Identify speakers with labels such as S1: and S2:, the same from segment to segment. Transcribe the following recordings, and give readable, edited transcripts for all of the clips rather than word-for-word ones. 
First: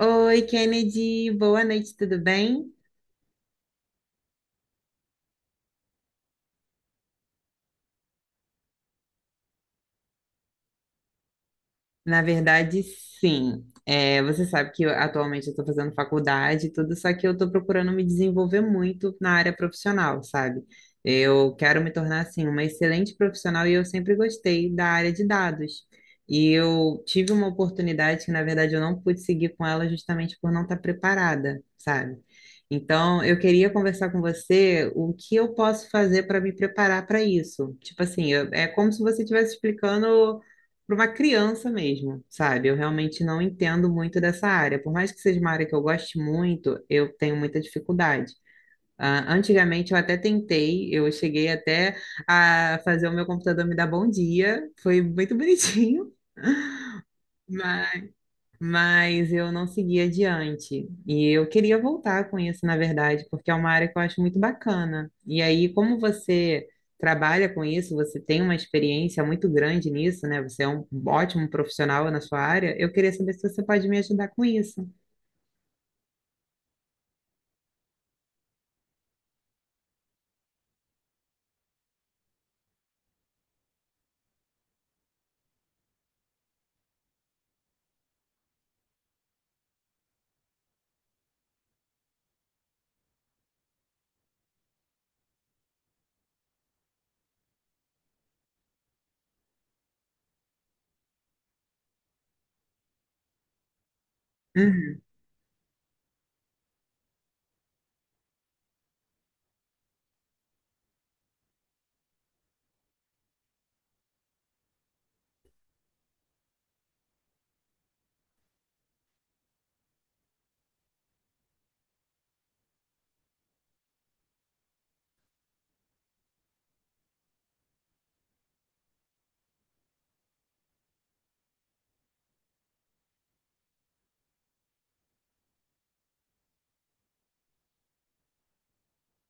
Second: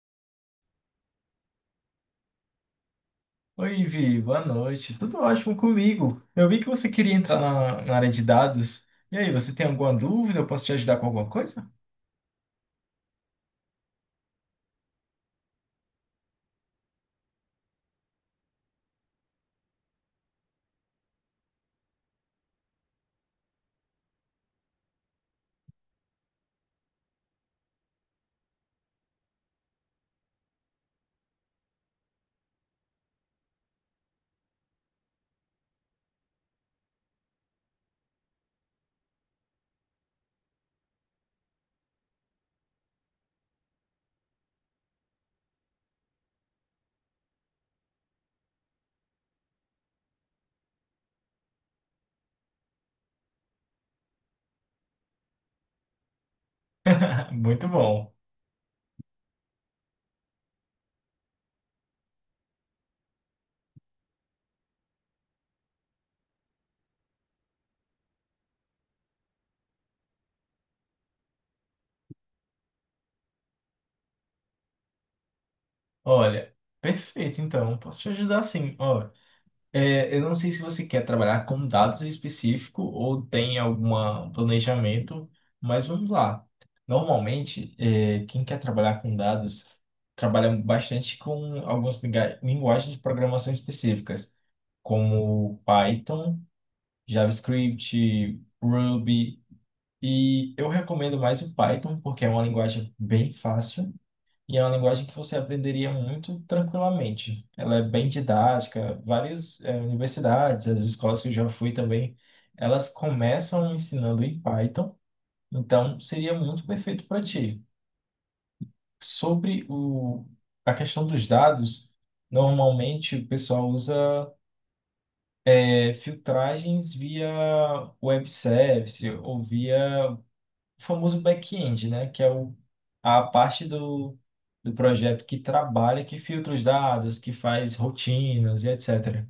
S1: Oi, Kennedy, boa noite, tudo bem?
S2: Oi, Vi, boa noite. Tudo ótimo comigo. Eu vi que você queria entrar na área de dados. E aí, você tem alguma dúvida? Eu posso te ajudar com alguma coisa?
S1: Na verdade, sim. Você sabe que atualmente eu estou fazendo faculdade e tudo, só que eu estou procurando me desenvolver muito na área profissional, sabe? Eu quero me tornar, assim, uma excelente profissional e eu sempre gostei da área de dados. E eu tive uma oportunidade que, na verdade, eu não pude seguir com ela justamente por não estar preparada, sabe? Então, eu queria conversar com você o que eu posso fazer para me preparar para isso. Tipo assim, é como se você estivesse explicando para uma criança mesmo, sabe? Eu realmente não entendo muito dessa área. Por mais que seja uma área que eu goste muito, eu tenho muita dificuldade. Ah, antigamente eu até tentei, eu cheguei até a fazer o meu computador me dar bom dia, foi muito bonitinho,
S2: Muito bom.
S1: mas eu não segui adiante. E eu queria voltar com isso, na verdade, porque é uma área que eu acho muito bacana. E aí, como você trabalha com isso, você tem uma experiência muito grande nisso, né? Você é um ótimo profissional na sua área. Eu queria saber se você pode me ajudar com isso.
S2: Olha, perfeito, então. Posso te ajudar sim. Ó, eu não sei se você quer trabalhar com dados específico ou tem algum planejamento, mas vamos lá. Normalmente, quem quer trabalhar com dados trabalha bastante com algumas linguagens de programação específicas, como Python. JavaScript, Ruby. E eu recomendo mais o Python, porque é uma linguagem bem fácil e é uma
S1: Uhum.
S2: linguagem que você aprenderia muito tranquilamente. Ela é bem didática, várias universidades, as escolas que eu já fui também, elas começam ensinando em Python, então seria muito perfeito para ti. Sobre a questão dos dados, normalmente o pessoal usa filtragens via web service ou via o famoso back-end, né? Que é a parte do projeto que trabalha, que filtra os dados, que faz rotinas e etc.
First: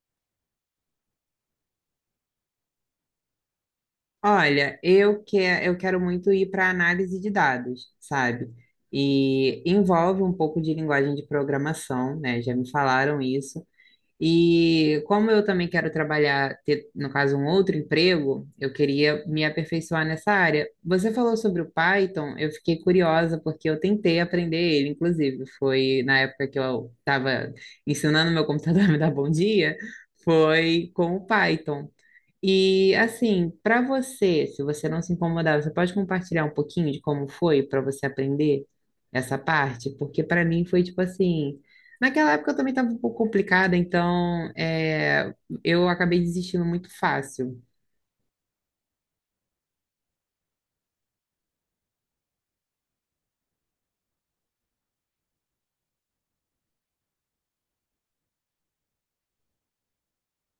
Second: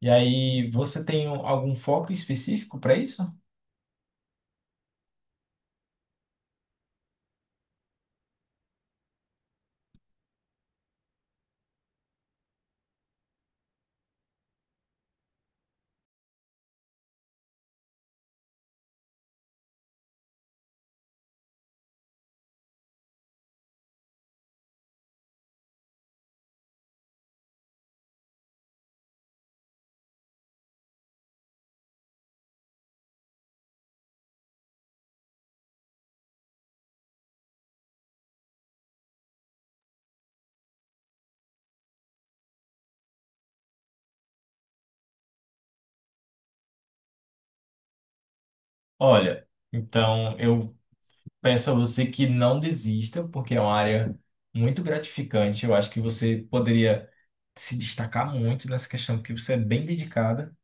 S2: E aí, você tem algum foco específico para isso?
S1: Olha, eu quero muito ir para análise de dados, sabe? E envolve um pouco de linguagem de programação, né? Já me falaram isso. E como eu também quero trabalhar, ter, no caso, um outro emprego, eu queria me aperfeiçoar nessa área. Você falou sobre o Python, eu fiquei curiosa porque eu tentei aprender ele, inclusive, foi na época que eu estava ensinando meu computador a me dar bom dia, foi com o Python. E assim, para você, se você não se incomodar, você pode compartilhar um pouquinho de como foi para você aprender essa parte? Porque para mim foi tipo assim, naquela época eu também estava um pouco complicada, então eu acabei desistindo muito fácil.
S2: Olha, então eu peço a você que não desista, porque é uma área muito gratificante. Eu acho que você poderia se destacar muito nessa questão, porque você é bem dedicada.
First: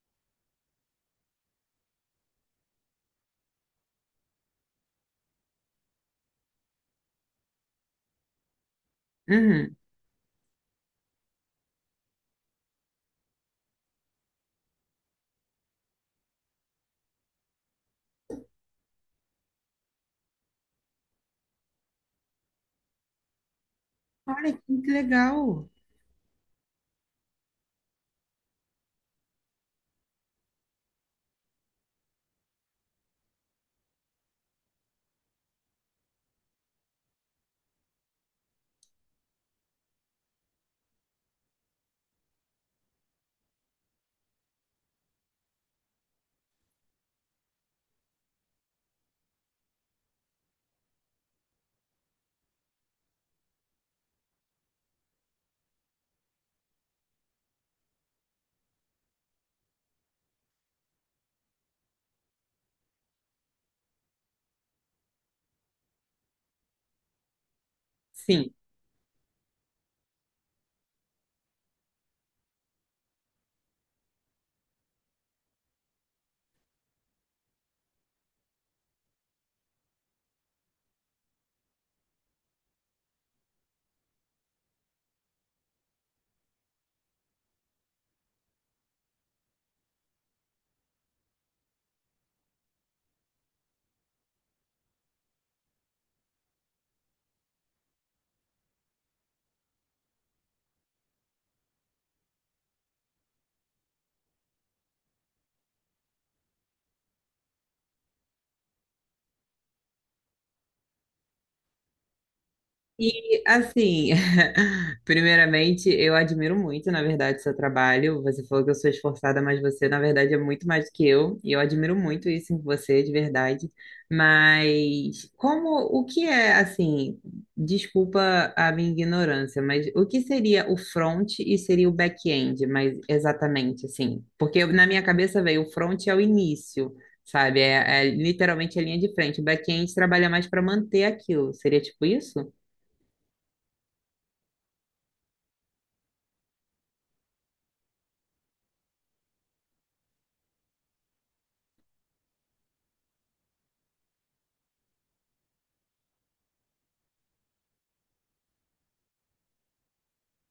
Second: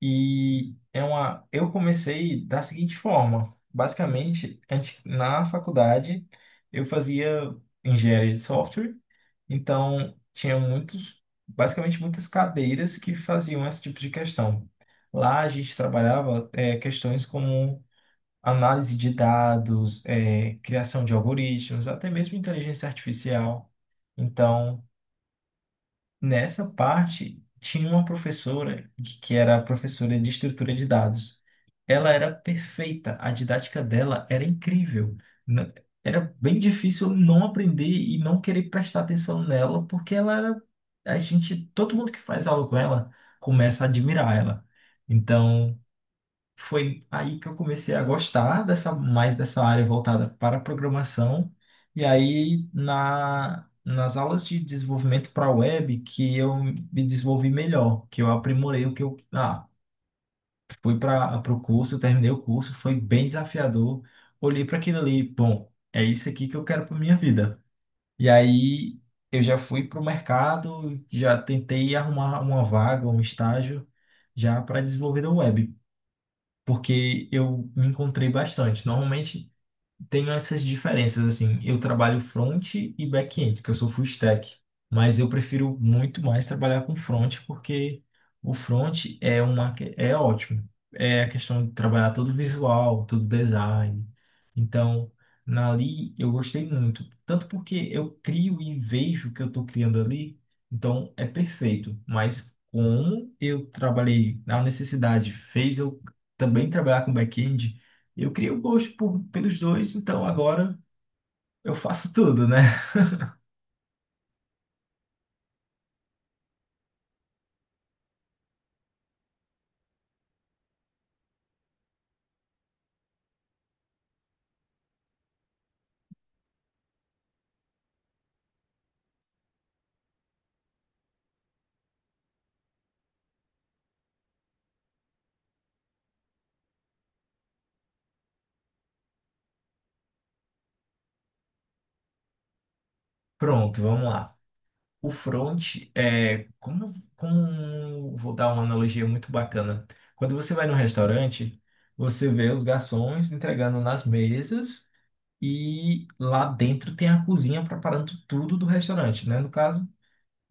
S2: E é uma. Eu comecei da seguinte forma: basicamente, antes, na faculdade, eu fazia engenharia de software,
S1: Uhum.
S2: então tinha muitos, basicamente, muitas cadeiras que faziam esse tipo de questão. Lá a gente trabalhava questões como análise de dados, criação de algoritmos, até mesmo inteligência artificial.
S1: Olha que
S2: Então,
S1: legal.
S2: nessa parte, tinha uma professora que era professora de estrutura de dados. Ela era perfeita, a didática dela era incrível. N- Era bem difícil não aprender e não querer prestar atenção nela, porque ela era a gente, todo mundo que faz aula com ela começa a admirar ela. Então, foi aí que eu comecei a gostar dessa mais dessa área voltada para a programação. E aí na nas aulas de desenvolvimento para web que eu me desenvolvi melhor, que eu aprimorei o que eu fui para o curso, terminei o curso, foi bem desafiador. Olhei para aquilo ali, bom, é isso aqui que eu quero para minha vida. E
S1: Sim.
S2: aí eu já fui para o mercado, já tentei arrumar uma vaga, um estágio já para desenvolvedor web porque eu me encontrei bastante. Normalmente, tenho essas diferenças, assim, eu trabalho front e back-end, porque eu sou full stack, mas eu prefiro muito mais trabalhar com front, porque o front é uma, é ótimo, é a questão de trabalhar todo visual, todo design, então, na ali eu gostei muito, tanto porque eu crio e vejo o que eu estou criando ali, então é perfeito, mas como eu trabalhei, a necessidade fez eu também trabalhar com back-end, e eu criei o gosto pelos dois, então agora eu faço tudo, né?
S1: E assim, primeiramente, eu admiro muito, na verdade, seu trabalho. Você falou que eu sou esforçada, mas você, na verdade, é muito mais que eu. E eu admiro muito isso em você, de verdade. Mas o que é, assim, desculpa a minha ignorância, mas o que seria o front e seria o back-end, mas exatamente assim? Porque na minha cabeça veio o front é o início. Sabe, é literalmente a linha de frente. O back-end trabalha mais para manter aquilo. Seria tipo isso?
S2: Pronto, vamos lá. O front é como, como vou dar uma analogia muito bacana. Quando você vai num restaurante, você vê os garçons entregando nas mesas e lá dentro tem a cozinha preparando tudo do restaurante, né? No caso,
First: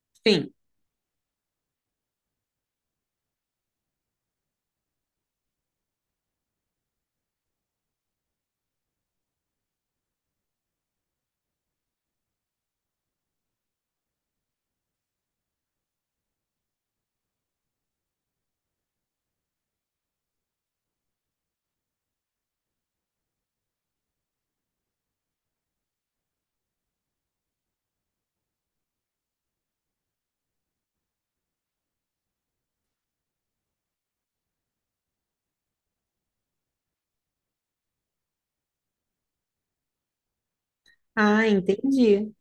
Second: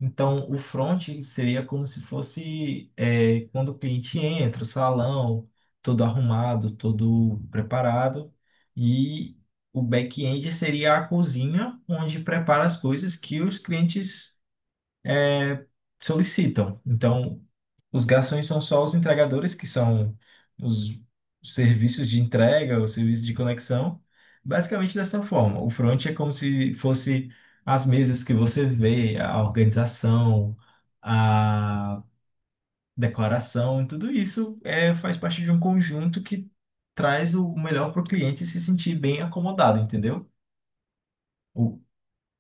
S2: então,
S1: Sim.
S2: o front seria como se fosse quando o cliente entra, o salão, todo arrumado, todo preparado. E o back-end seria a cozinha, onde prepara as coisas que os clientes é, solicitam. Então, os garçons são só os entregadores, que são os serviços de entrega, os serviços de conexão, basicamente dessa forma. O front é como se fosse as mesas que você vê, a organização, a decoração, tudo isso faz parte de um conjunto que traz o melhor para o cliente se sentir bem acomodado, entendeu?
S1: Ah,
S2: O,
S1: entendi.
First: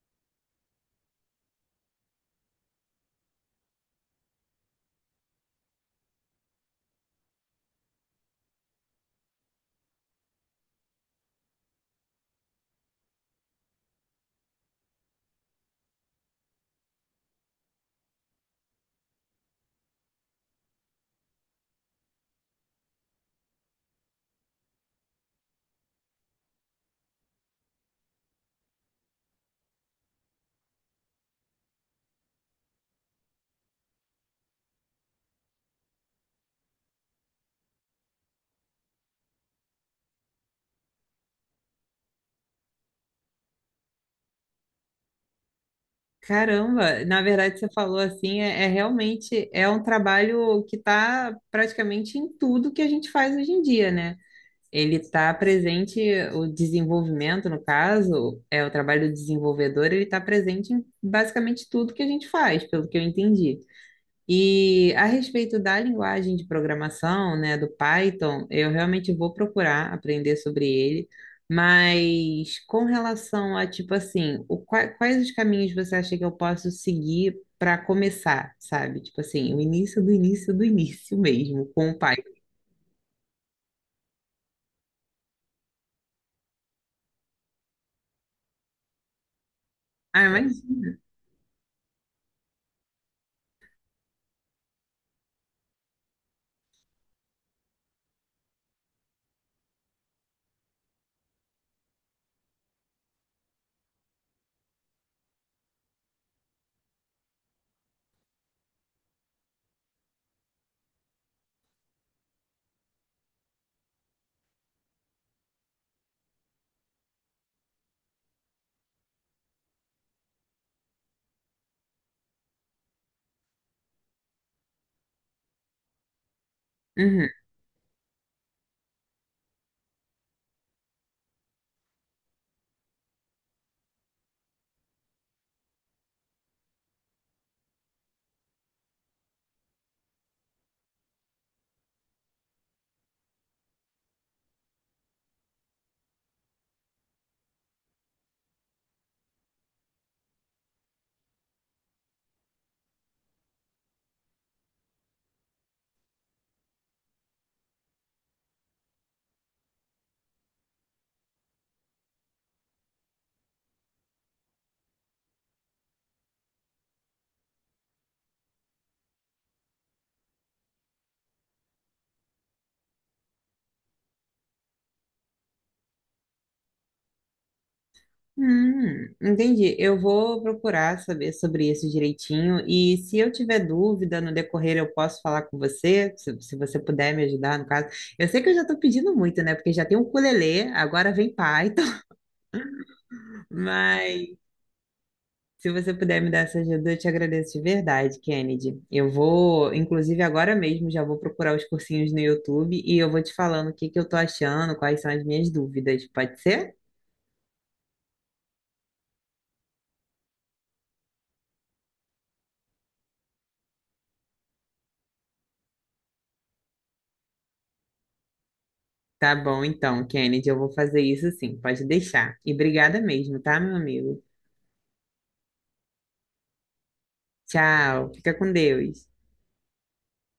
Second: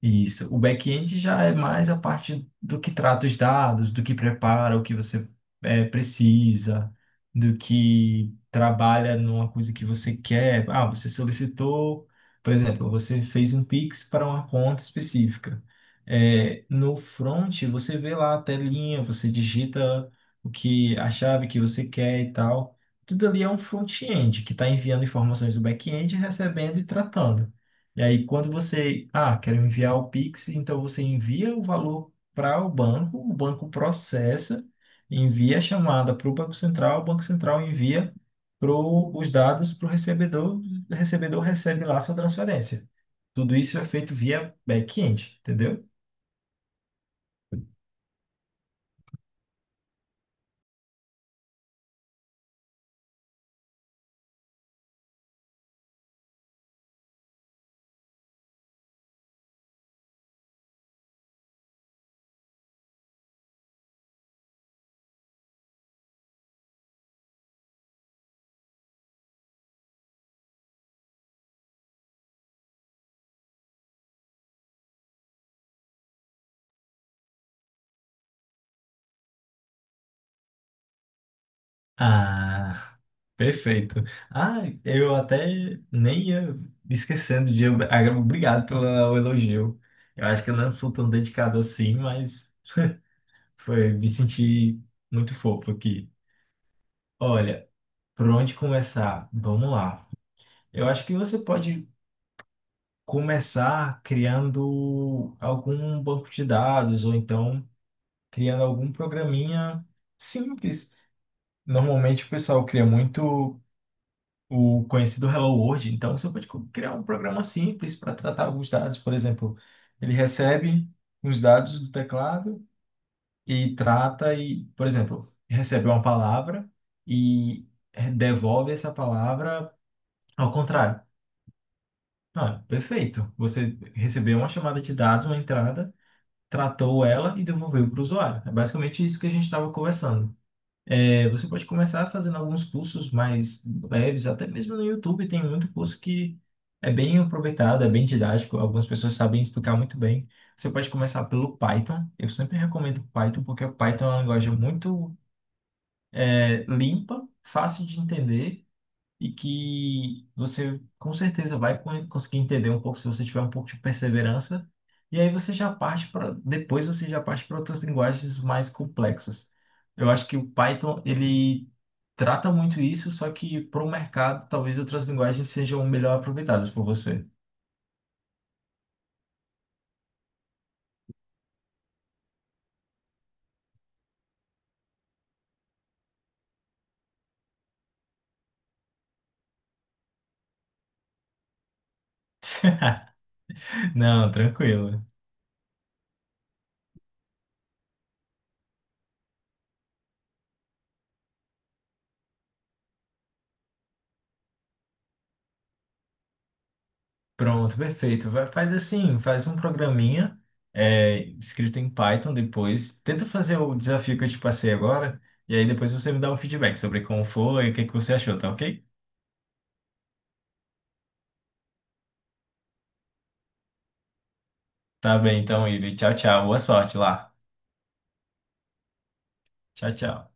S2: Isso. O back-end já é mais a parte do que trata os dados, do que prepara, o que você precisa, do que trabalha numa coisa que você quer. Ah, você solicitou, por exemplo, você fez um Pix para uma conta específica. No front, você vê lá a telinha, você digita o que a chave que você quer e tal. Tudo ali é um front-end que está enviando informações do back-end, recebendo e tratando. E aí, quando você, ah, quero enviar o Pix, então você envia o valor para o banco processa, envia a chamada para o Banco Central envia pro, os dados para o recebedor recebe lá a sua transferência. Tudo isso é feito via back-end, entendeu?
S1: Caramba, na verdade você falou assim, é realmente é um trabalho que está praticamente em tudo que a gente faz hoje em dia, né? Ele está presente, o desenvolvimento, no caso, é o trabalho do desenvolvedor, ele está presente em basicamente tudo que a gente faz, pelo que eu entendi. E a respeito da linguagem de programação, né, do Python, eu realmente vou procurar aprender sobre ele, mas com relação a, tipo assim, quais os caminhos você acha que eu posso seguir para começar, sabe? Tipo assim, o início do início do início mesmo, com o Python.
S2: Ah, perfeito. Ah, eu até nem ia esquecendo de. Agora, obrigado pelo elogio.
S1: Ah,
S2: Eu acho que eu não sou
S1: imagina.
S2: tão dedicado assim, mas. Foi, me senti muito fofo aqui. Olha, por onde começar? Vamos lá. Eu acho que você pode começar criando algum banco de dados ou então criando algum programinha simples. Normalmente o pessoal cria muito o conhecido Hello World, então você pode criar um programa simples para tratar alguns dados. Por exemplo, ele recebe os dados do teclado e trata e, por exemplo, recebe uma palavra
S1: Uhum.
S2: e devolve essa palavra ao contrário. Ah, perfeito. Você recebeu uma chamada de dados, uma entrada, tratou ela e devolveu para o usuário. É basicamente isso que a gente estava conversando. É, você pode começar fazendo alguns cursos mais leves, até mesmo no YouTube tem muito curso que é bem aproveitado, é bem didático, algumas pessoas sabem explicar muito bem. Você pode começar pelo Python. Eu sempre recomendo Python porque o Python é uma linguagem muito é limpa, fácil de entender e que você com certeza vai conseguir entender um pouco se você tiver um pouco de perseverança. E aí você já parte para depois você já parte para outras linguagens mais complexas. Eu acho que o Python ele trata muito isso, só que para o mercado talvez outras linguagens sejam melhor aproveitadas por você.
S1: Entendi. Eu vou procurar saber sobre isso direitinho. E se eu tiver dúvida no decorrer, eu posso falar com você, se você puder me ajudar, no caso. Eu sei que eu já estou pedindo muito, né? Porque já tem o ukulele, agora vem Python.
S2: Não,
S1: Mas
S2: tranquilo.
S1: se você puder me dar essa ajuda, eu te agradeço de verdade, Kennedy. Eu vou, inclusive agora mesmo, já vou procurar os cursinhos no YouTube e eu vou te falando o que que eu tô achando, quais são as minhas dúvidas. Pode ser?
S2: Pronto, perfeito. Faz assim, faz um programinha escrito em Python depois. Tenta fazer o desafio que eu te passei agora. E aí depois você me dá um feedback sobre como foi, o que que você achou, tá ok?
S1: Tá bom, então, Kennedy, eu vou fazer isso sim, pode deixar. E obrigada mesmo, tá, meu amigo?
S2: Tá bem, então, Ivi. Tchau, tchau. Boa sorte lá.
S1: Tchau, fica com Deus.
S2: Tchau, tchau.